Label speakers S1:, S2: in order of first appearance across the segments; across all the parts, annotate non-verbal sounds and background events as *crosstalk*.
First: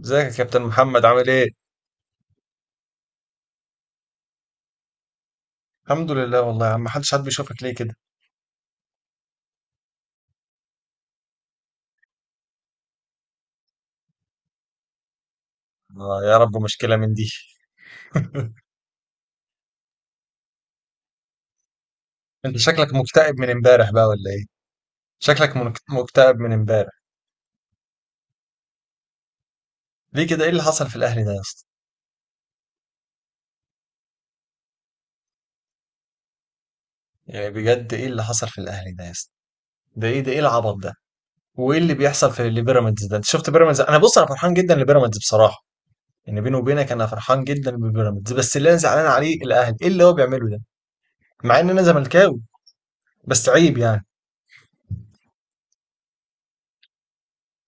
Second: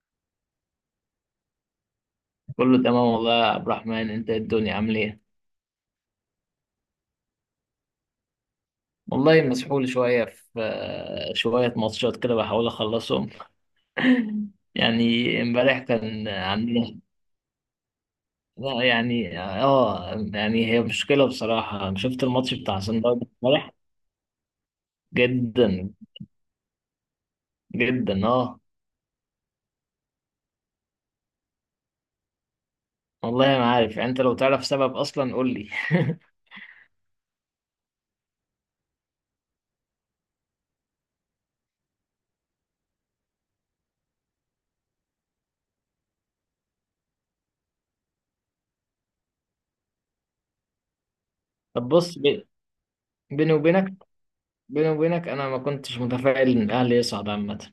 S1: ازيك يا كابتن محمد عامل ايه؟
S2: كله تمام والله يا عبد الرحمن، انت إيه؟ الدنيا عامل ايه؟
S1: الحمد لله والله يا عم محدش حد بيشوفك ليه كده؟
S2: والله مسحول شويه في شويه ماتشات كده، بحاول اخلصهم يعني. امبارح
S1: آه
S2: كان
S1: يا رب مشكلة
S2: عندنا.
S1: من دي. *laughs*
S2: لا يعني هي مشكله بصراحه. شفت الماتش
S1: انت
S2: بتاع
S1: شكلك
S2: سان داونز
S1: مكتئب من
S2: امبارح؟
S1: امبارح بقى ولا ايه؟ شكلك
S2: جدا.
S1: مكتئب من امبارح.
S2: جدا اه.
S1: ليه كده، ايه اللي حصل في الاهلي ده يا اسطى؟
S2: والله ما عارف يعني، انت لو تعرف سبب اصلا قول لي. *laughs*
S1: يعني بجد ايه اللي حصل في الاهلي ده يا اسطى؟ ده ايه، ده ايه العبط ده؟ وايه اللي بيحصل في اللي بيراميدز ده؟ انت شفت بيراميدز؟ انا بص، انا فرحان جدا لبيراميدز بصراحة. يعني بيني وبينك انا فرحان جدا ببيراميدز، بس اللي انا زعلان عليه الاهلي، ايه اللي هو بيعمله ده؟ مع ان انا
S2: طب بص،
S1: زملكاوي، بس
S2: بيني
S1: عيب
S2: وبينك،
S1: يعني.
S2: بيني وبينك، انا ما كنتش متفائل ان الاهلي يصعد عامه.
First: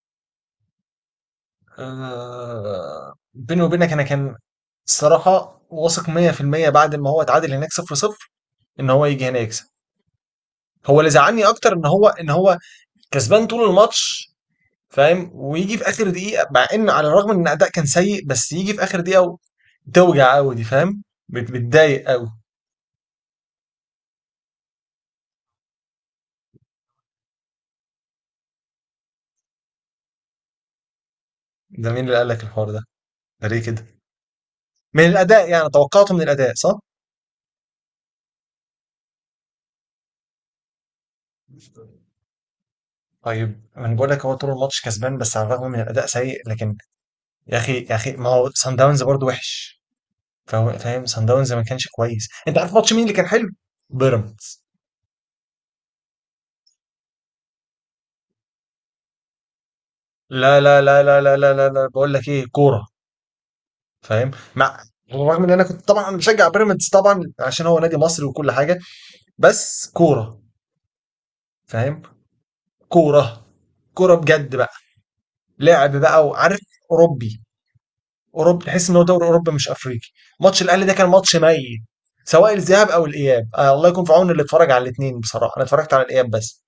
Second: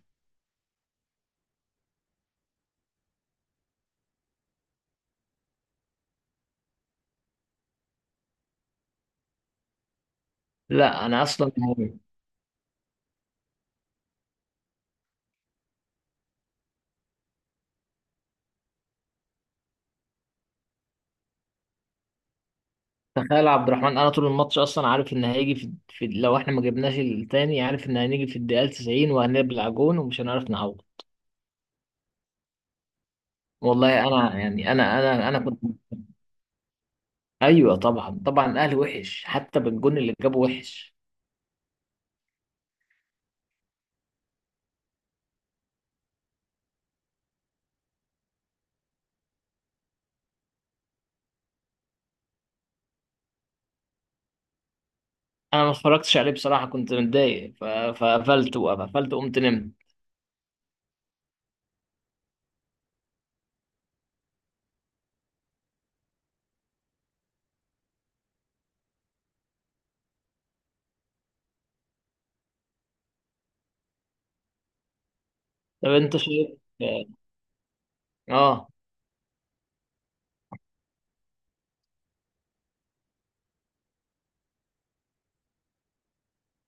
S1: آه، بيني وبينك انا كان الصراحة واثق 100% بعد ما هو اتعادل هناك 0-0 ان هو يجي هنا يكسب. هو
S2: لا
S1: اللي
S2: انا
S1: زعلني
S2: اصلا
S1: اكتر ان
S2: يعني.
S1: هو ان هو كسبان طول الماتش، فاهم؟ ويجي في اخر دقيقة، مع ان على الرغم ان الاداء كان سيء، بس يجي في اخر دقيقة و- توجع قوي دي، فاهم؟ بتضايق قوي.
S2: تخيل يا عبد الرحمن، انا طول الماتش اصلا عارف ان هيجي في، لو احنا ما جبناش التاني عارف ان هنيجي في الدقيقه 90 وهنبلع جون ومش هنعرف نعوض.
S1: ده مين اللي قال لك الحوار ده؟ ده ليه كده؟
S2: والله انا يعني انا
S1: من
S2: انا انا
S1: الاداء
S2: كنت.
S1: يعني،
S2: *laughs*
S1: توقعته من الاداء، صح.
S2: ايوه طبعا طبعا، الاهلي وحش حتى بالجون اللي جابه وحش.
S1: طيب انا بقول لك، هو طول الماتش كسبان بس على الرغم من الاداء سيء، لكن يا اخي، يا اخي، ما هو سان داونز برضه وحش. فهو فاهم، صن داونز ما كانش كويس. انت عارف ماتش مين اللي كان حلو؟ بيراميدز.
S2: انا ما اتفرجتش عليه بصراحه، كنت متضايق، فقفلت. وقفلت قمت نمت.
S1: لا، لا، لا، لا، لا، لا، لا، لا. بقول لك ايه، كوره، فاهم؟ مع، رغم ان انا كنت طبعا بشجع بيراميدز طبعا عشان هو نادي مصري وكل حاجه، بس كوره، فاهم؟ كوره، كوره بجد بقى،
S2: طب
S1: لعب
S2: انت
S1: بقى
S2: شايف.
S1: وعارف،
S2: اه.
S1: اوروبي. اوروبي،
S2: آه.
S1: تحس ان هو دوري اوروبي مش افريقي. ماتش الاهلي ده كان ماتش ميت، سواء الذهاب او الاياب. آه، الله يكون في عون اللي اتفرج على الاثنين، بصراحه انا اتفرجت على الاياب بس.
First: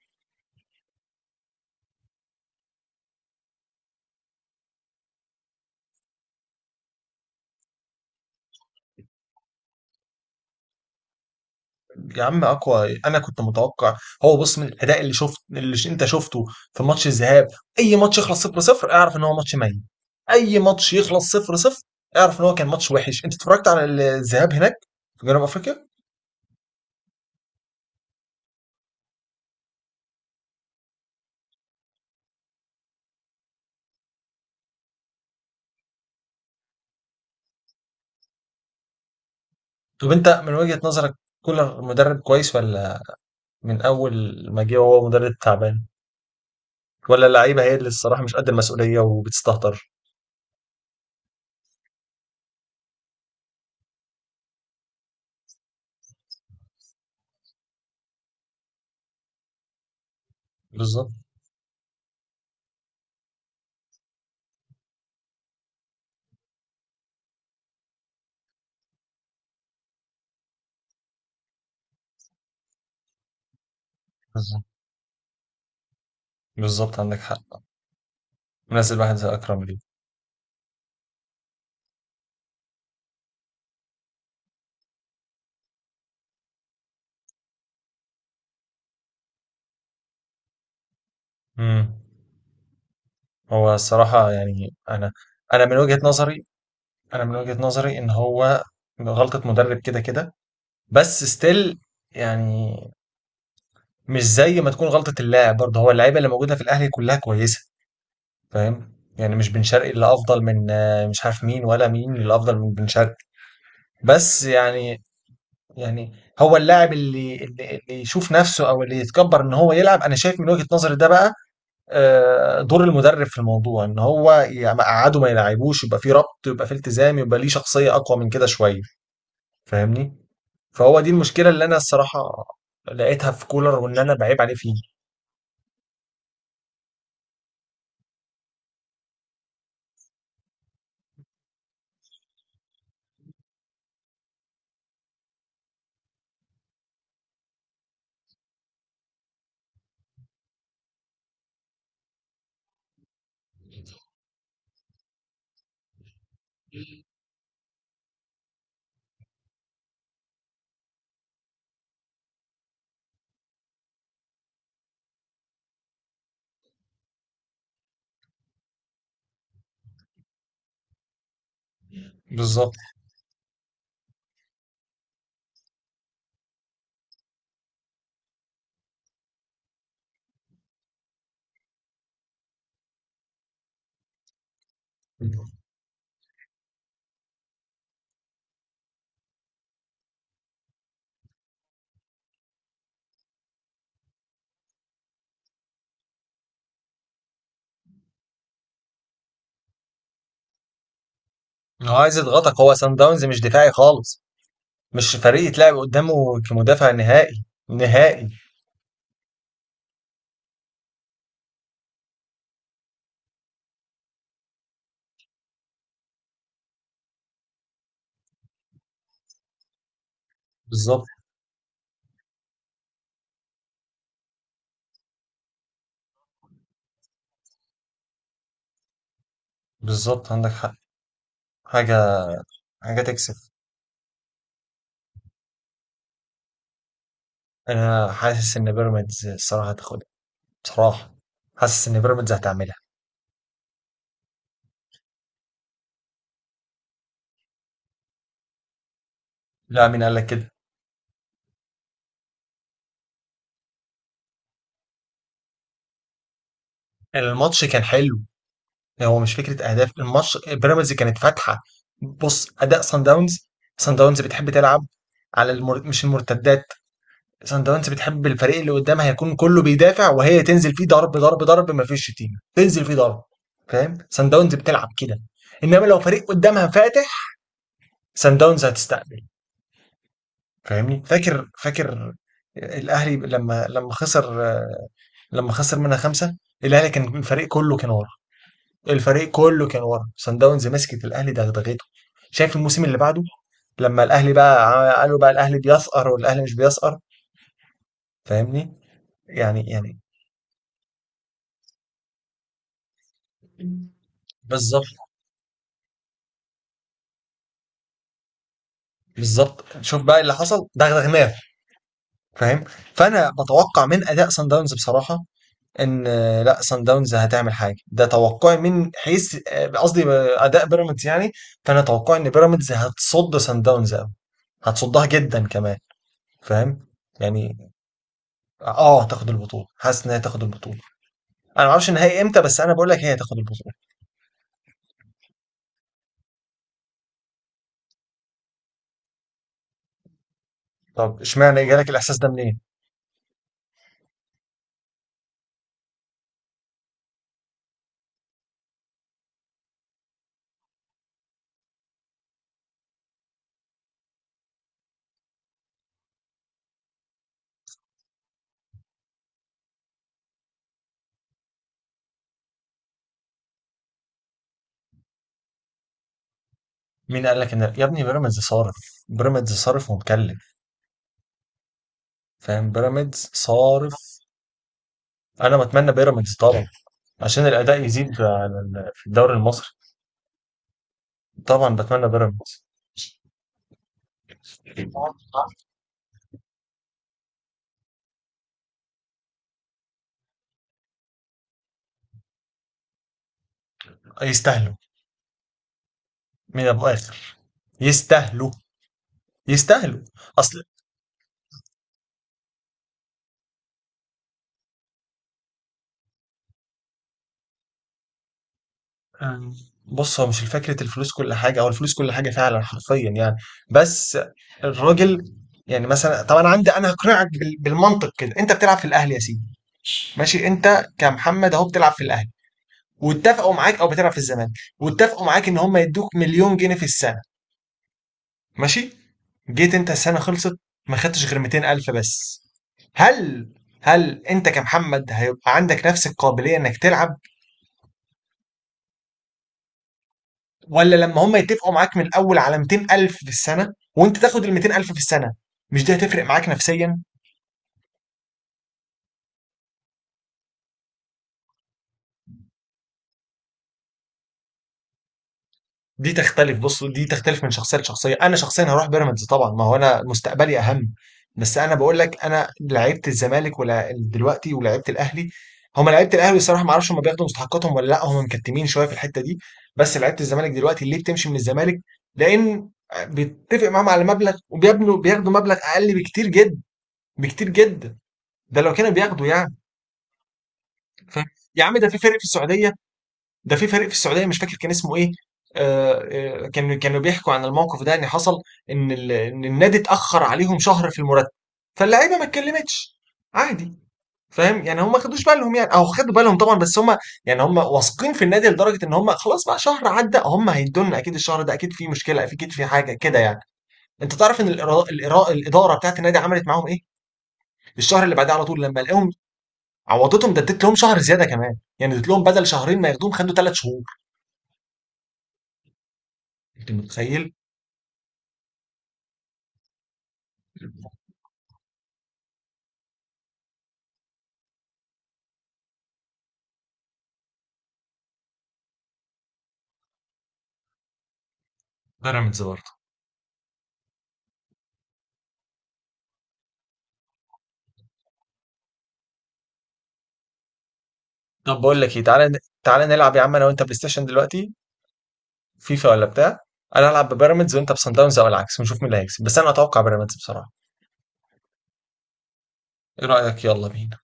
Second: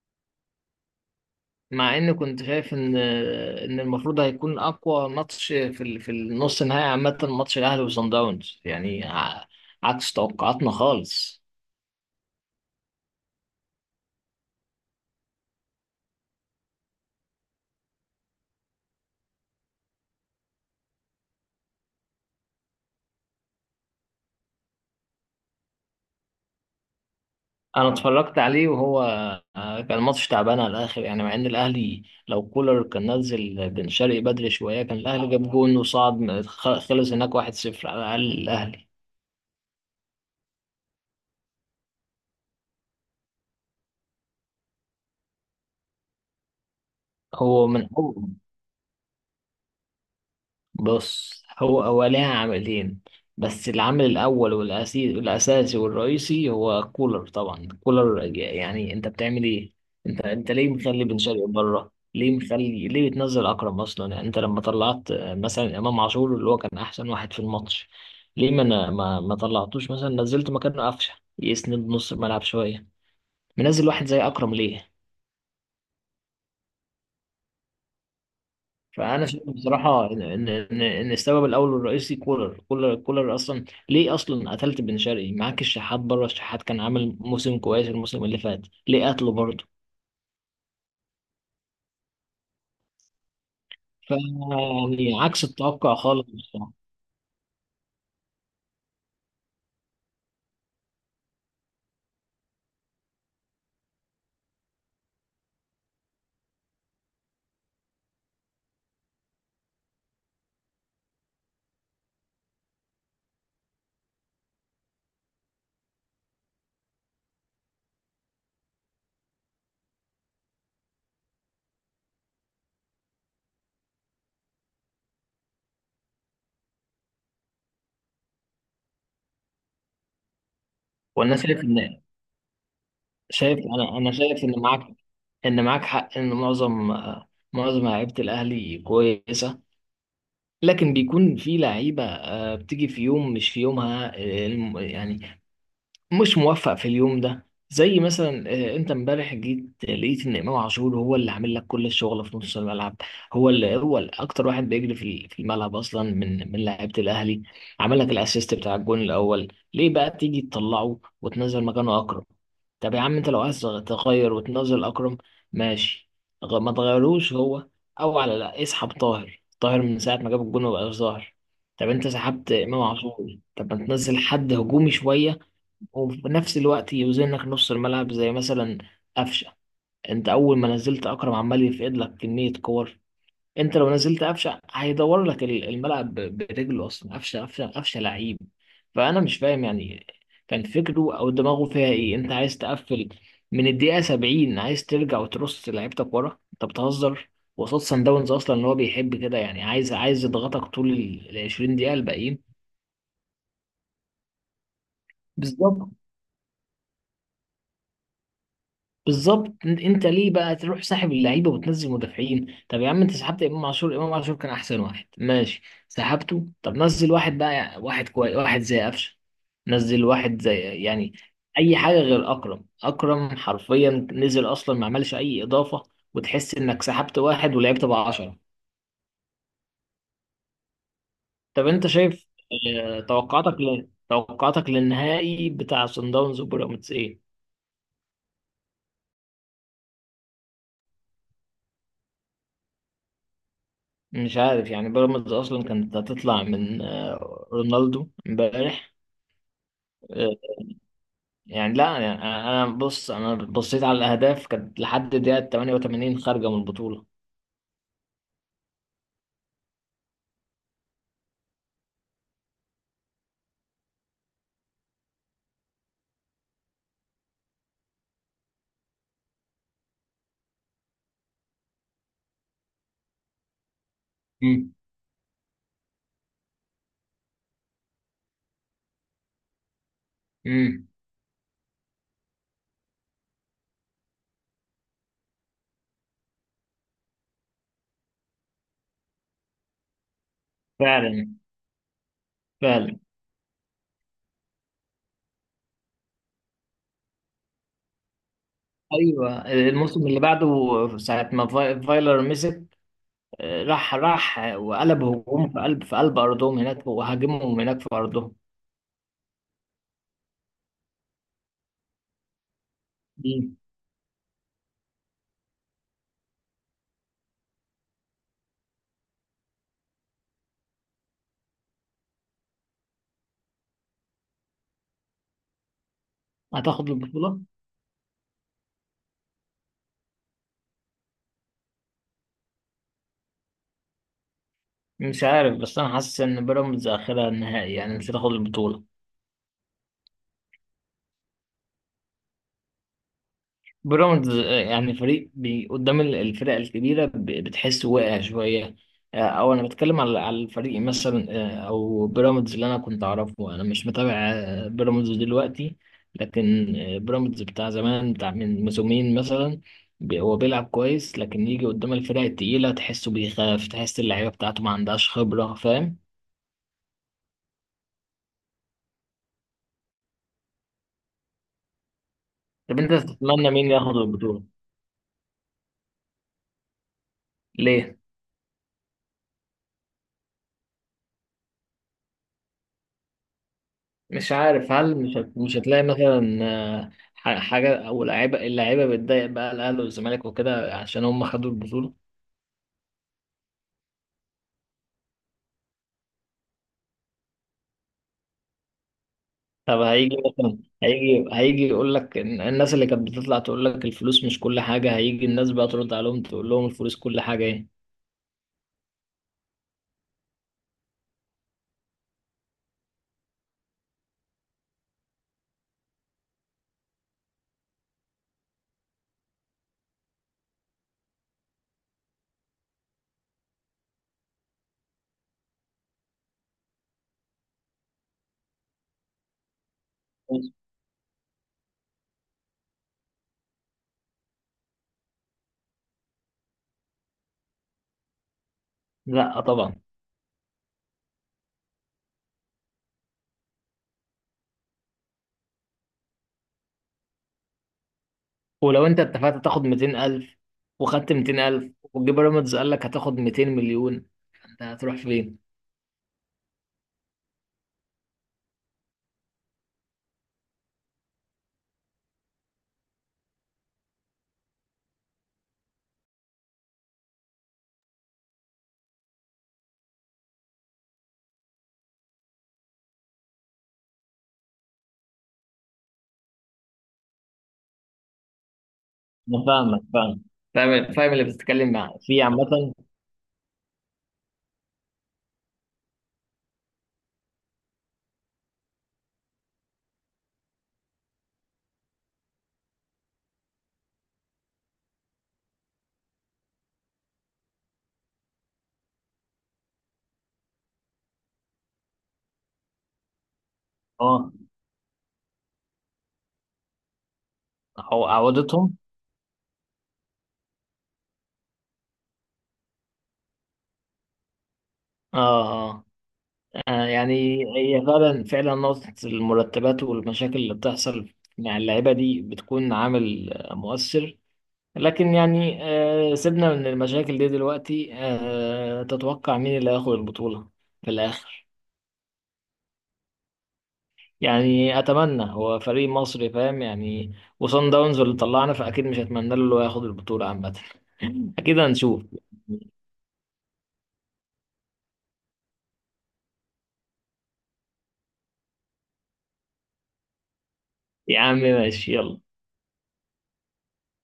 S2: مع ان كنت شايف ان المفروض هيكون اقوى ماتش في في النص النهائي عامه، ماتش الاهلي وصن داونز، يعني عكس توقعاتنا خالص.
S1: يا عم اقوى، انا كنت متوقع. هو بص، من الاداء اللي شفت، اللي انت شفته في ماتش الذهاب، اي ماتش يخلص 0 0 اعرف ان هو ماتش ميت. اي ماتش يخلص 0 0 اعرف ان هو كان ماتش وحش. انت اتفرجت على الذهاب هناك في جنوب افريقيا؟
S2: انا اتفرجت عليه، وهو كان ماتش تعبان على الاخر يعني. مع ان الاهلي، لو كولر كان نزل بن شرقي بدري شويه، كان الاهلي جاب جون وصعد. خلص هناك 1-0 على الاقل الاهلي.
S1: طب انت من وجهة نظرك، كولر مدرب كويس، ولا من اول ما جه وهو مدرب تعبان، ولا اللعيبه
S2: هو
S1: هي اللي
S2: من
S1: الصراحه
S2: أول،
S1: مش قد المسؤوليه وبتستهتر؟
S2: بص، هو ليها عاملين، بس العامل الأول والأساسي والرئيسي هو الكولر طبعا. الكولر، يعني أنت بتعمل إيه؟ أنت ليه مخلي
S1: بالظبط.
S2: بن شرقي بره؟ ليه مخلي؟ ليه بتنزل أكرم أصلا؟ يعني أنت لما طلعت، مثلا إمام عاشور، اللي هو كان أحسن واحد في الماتش، ليه ما طلعتوش مثلا، نزلت مكانه قفشة يسند نص الملعب شوية؟ منزل واحد زي أكرم
S1: بالظبط.
S2: ليه؟
S1: بالظبط عندك حق، منزل واحد
S2: فانا
S1: زي
S2: شايف
S1: اكرم ليه.
S2: بصراحه ان إن السبب الاول والرئيسي كولر كولر كولر، اصلا ليه اصلا قتلت بن شرقي؟ معاك الشحات بره، الشحات كان عامل موسم كويس الموسم اللي فات، ليه قتله برضه؟
S1: امم هو
S2: ف
S1: الصراحه يعني انا،
S2: يعني عكس
S1: انا من
S2: التوقع
S1: وجهة
S2: خالص
S1: نظري،
S2: بصراحه.
S1: انا من وجهة نظري ان هو غلطة مدرب كده كده، بس ستيل يعني مش زي ما تكون غلطة اللاعب. برضه هو اللعيبة اللي موجودة في الاهلي كلها كويسة، فاهم يعني؟ مش بن شرقي اللي افضل من مش عارف مين، ولا مين اللي افضل من بن شرقي. بس يعني، يعني هو اللاعب اللي يشوف نفسه او اللي يتكبر ان هو يلعب، انا شايف من وجهة نظري ده بقى، آه، دور المدرب في الموضوع ان هو يقعده ما يلعبوش، يبقى في ربط، يبقى في التزام، يبقى ليه شخصية اقوى من كده شوية، فاهمني؟ فهو دي
S2: وانا
S1: المشكلة
S2: شايف
S1: اللي أنا
S2: ان
S1: الصراحة لقيتها في
S2: شايف
S1: كولر،
S2: انا
S1: وإن
S2: انا
S1: أنا بعيب
S2: شايف
S1: عليه
S2: ان
S1: فيه.
S2: معاك حق ان معظم معظم لعيبه الاهلي كويسه، لكن بيكون في لعيبه بتيجي في يوم مش في يومها، يعني مش موفق في اليوم ده. زي مثلا، انت امبارح جيت لقيت ان امام عاشور هو اللي عامل لك كل الشغل في نص الملعب. هو اللي اكتر واحد بيجري في الملعب اصلا، من لعيبه الاهلي. عمل لك الاسيست بتاع الجون الاول، ليه بقى تيجي تطلعه وتنزل مكانه اكرم؟ طب يا عم، انت لو عايز تغير وتنزل اكرم، ماشي، ما تغيروش هو، او على لا اسحب طاهر. طاهر من ساعه ما جاب الجون مبقاش ظاهر. طب انت سحبت
S1: بالظبط.
S2: امام عاشور، طب ما تنزل حد هجومي شويه، وفي نفس الوقت يوزنك نص الملعب، زي مثلا قفشه. انت اول ما نزلت اكرم عمال يفقد لك كميه كور. انت لو نزلت قفشه هيدور لك الملعب برجله اصلا. قفشه قفشه لعيب. فانا مش فاهم يعني كان فكره او دماغه فيها ايه. انت عايز تقفل من الدقيقه 70؟ عايز ترجع وترص لعيبتك ورا؟ انت بتهزر؟ وقصاد سان داونز اصلا، اللي هو بيحب كده يعني، عايز يضغطك طول ال 20 دقيقه
S1: هو عايز
S2: الباقيين.
S1: يضغطك، هو سان داونز مش دفاعي خالص، مش فريق يتلعب
S2: بالظبط.
S1: قدامه كمدافع نهائي نهائي.
S2: بالظبط، انت ليه بقى تروح ساحب اللعيبه وتنزل مدافعين؟ طب يا عم، انت سحبت امام عاشور. امام عاشور كان احسن واحد، ماشي، سحبته، طب نزل واحد بقى، واحد كويس، واحد زي قفشه، نزل واحد زي
S1: بالظبط.
S2: يعني اي حاجه غير اكرم. اكرم حرفيا نزل اصلا، ما عملش اي اضافه، وتحس انك سحبت واحد ولعبت بقى 10.
S1: بالظبط عندك حق.
S2: طب انت
S1: حاجة،
S2: شايف،
S1: حاجة تكسف.
S2: توقعاتك توقعاتك للنهائي بتاع صن داونز وبيراميدز ايه؟
S1: أنا حاسس إن بيراميدز الصراحة هتاخدها، بصراحة. حاسس إن بيراميدز هتعملها.
S2: مش عارف يعني. بيراميدز اصلا كانت هتطلع من رونالدو امبارح.
S1: لا، مين قال لك
S2: آه،
S1: كده؟
S2: يعني لا يعني انا، أنا بص، انا بصيت على الاهداف، كانت لحد دقيقه 88 خارجه من البطوله.
S1: الماتش كان حلو. هو مش فكره اهداف، الماتش بيراميدز كانت فاتحه. بص اداء سان داونز، سان داونز بتحب تلعب على مش المرتدات. سان داونز بتحب الفريق اللي قدامها يكون كله بيدافع وهي تنزل فيه ضرب ضرب ضرب، ما فيش شتيمه تنزل فيه ضرب، فاهم؟ سان داونز
S2: مم.
S1: بتلعب كده. انما لو فريق قدامها فاتح، سان داونز هتستقبل،
S2: امم.
S1: فاهمني؟ فاكر، فاكر الاهلي لما خسر، لما خسر منها 5؟ الاهلي كان الفريق كله كان ورا، الفريق كله كان ورا، سان داونز مسكت
S2: فعلا.
S1: الاهلي دغدغته. شايف الموسم اللي
S2: فعلا.
S1: بعده، لما الاهلي بقى قالوا بقى الاهلي بيسقر، والاهلي مش بيسقر، فاهمني؟
S2: ايوه
S1: يعني، يعني
S2: الموسم اللي بعده، ساعه ما فايلر مسك، راح
S1: بالظبط.
S2: وقلب هجوم، في قلب ارضهم هناك، وهاجمهم هناك في ارضهم.
S1: بالظبط، شوف بقى اللي حصل، دغدغناه، فاهم؟ فانا
S2: مم.
S1: بتوقع من اداء سان داونز بصراحه ان، آه، لا سان داونز هتعمل حاجه، ده توقعي من حيث، آه، قصدي، آه، اداء بيراميدز يعني. فانا توقعي ان بيراميدز هتصد سان داونز قوي، هتصدها جدا كمان، فاهم؟
S2: هتاخد البطوله.
S1: يعني اه، هتاخد البطولة، حاسس ان هي تاخد البطولة. انا ما اعرفش النهائي امتى، بس انا بقول لك هي تاخد البطولة.
S2: مش عارف، بس انا حاسس ان بيراميدز اخرها النهائي يعني، مش هتاخد البطوله.
S1: طب اشمعنى جالك الاحساس ده منين؟
S2: بيراميدز يعني فريق بي قدام الفرق الكبيرة، بتحس واقع شوية. أو أنا بتكلم على الفريق مثلا. أو بيراميدز اللي أنا كنت أعرفه، أنا مش متابع بيراميدز دلوقتي، لكن بيراميدز بتاع زمان، بتاع من موسمين مثلا، هو بيلعب كويس، لكن يجي قدام الفرق التقيلة تحسه بيخاف، تحس اللعيبة بتاعته ما عندهاش خبرة، فاهم.
S1: مين قال لك ان يا ابني، بيراميدز صارف، بيراميدز صارف ومكلف، فاهم؟
S2: طب أنت
S1: بيراميدز
S2: تتمنى مين
S1: صارف.
S2: ياخد البطولة؟
S1: انا بتمنى بيراميدز طبعا عشان الاداء
S2: ليه؟
S1: يزيد على في الدوري المصري. طبعا بتمنى بيراميدز،
S2: مش عارف، هل مش هتلاقي مثلا حاجة، أو لعيبة، اللعيبة بتضايق بقى الأهلي والزمالك وكده عشان هم خدوا البطولة؟
S1: يستاهلوا من ابو اخر، يستاهلوا،
S2: طب
S1: يستاهلوا.
S2: هيجي مثلا،
S1: اصل،
S2: هيجي يقول لك الناس اللي كانت بتطلع تقول لك الفلوس مش كل حاجة، هيجي الناس بقى ترد عليهم تقول لهم الفلوس كل حاجة إيه؟
S1: آه، بص هو مش فكرة الفلوس كل حاجة، أو الفلوس كل حاجة فعلا حرفيا يعني، بس الراجل يعني، مثلا طب أنا عندي، أنا هقنعك بالمنطق كده. أنت بتلعب في الأهلي يا سيدي، ماشي؟ أنت كمحمد أهو بتلعب في الأهلي، واتفقوا معاك، أو بتلعب في الزمالك واتفقوا معاك إن هم يدوك 1,000,000 جنيه في السنة، ماشي؟ جيت أنت، السنة خلصت، ما خدتش غير 200000 بس. هل، هل أنت كمحمد هيبقى عندك نفس القابلية إنك تلعب؟
S2: لا طبعا.
S1: ولا لما هم يتفقوا معاك من الاول على 200000 في السنه، وانت تاخد ال 200000 في السنه، مش دي هتفرق معاك نفسيا؟
S2: ولو أنت اتفقت تاخد 200,000 وخدت 200,000، وجه بيراميدز قال لك هتاخد 200 مليون، أنت هتروح فين؟
S1: دي تختلف، بص دي تختلف من شخصيه لشخصيه. انا شخصيا هروح بيراميدز طبعا، ما هو انا مستقبلي اهم. بس انا بقول لك، انا لعيبه الزمالك ولا دلوقتي ولعيبه الاهلي، هم لعيبه الاهلي الصراحه ما اعرفش هم بياخدوا مستحقاتهم ولا لا، هم مكتمين شويه في الحته دي. بس لعيبه الزمالك دلوقتي ليه بتمشي من الزمالك؟ لان بيتفق معاهم على مبلغ، وبيبنوا بياخدوا مبلغ اقل بكتير جدا، بكتير جدا، ده لو كانوا بياخدوا
S2: أنا
S1: يعني.
S2: فاهمك. فاهم. فاهم اللي
S1: فاهم؟ يا
S2: بتتكلم
S1: عم ده في
S2: معاه
S1: فريق
S2: في
S1: في السعوديه،
S2: عامة.
S1: ده في فريق في السعوديه مش فاكر كان اسمه ايه. آه، آه، كانوا بيحكوا عن الموقف ده ان حصل، ان إن النادي اتاخر عليهم شهر في المرتب، فاللعيبه ما اتكلمتش، عادي، فاهم يعني؟ هم ما خدوش بالهم يعني، او خدوا بالهم طبعا بس هم يعني، هم واثقين في النادي لدرجه ان هم خلاص بقى شهر عدى، هم هيدونا اكيد الشهر ده، اكيد في مشكله، اكيد في حاجه كده يعني. انت
S2: اه.
S1: تعرف ان الاداره بتاعت النادي عملت معاهم ايه؟ الشهر اللي بعديه على طول
S2: عودتهم.
S1: لما لقاهم، عوضتهم، ده اديت لهم شهر زياده كمان، يعني اديت لهم بدل 2 شهور ما ياخدوهم خدوا 3 شهور.
S2: اه. آه.
S1: انت متخيل؟
S2: يعني هي فعلا نقطة المرتبات والمشاكل اللي بتحصل مع اللعيبة دي بتكون عامل مؤثر. لكن يعني سيبنا من المشاكل دي دلوقتي. تتوقع مين اللي هياخد البطولة في الآخر؟
S1: بيراميدز برضه.
S2: يعني أتمنى، هو فريق مصري، فاهم يعني. وصن داونز اللي طلعنا، فأكيد مش هتمنى له إنه ياخد البطولة عامة. *laughs* أكيد
S1: طب بقول لك ايه،
S2: هنشوف.
S1: تعالى تعالى نلعب يا عم انا وانت بلاي ستيشن دلوقتي، فيفا ولا بتاع. انا العب ببيراميدز وانت بسان داونز، او العكس، ونشوف مين اللي هيكسب، بس انا اتوقع بيراميدز بصراحة.
S2: يا عم ماشي يلا.
S1: ايه رأيك؟ يلا بينا.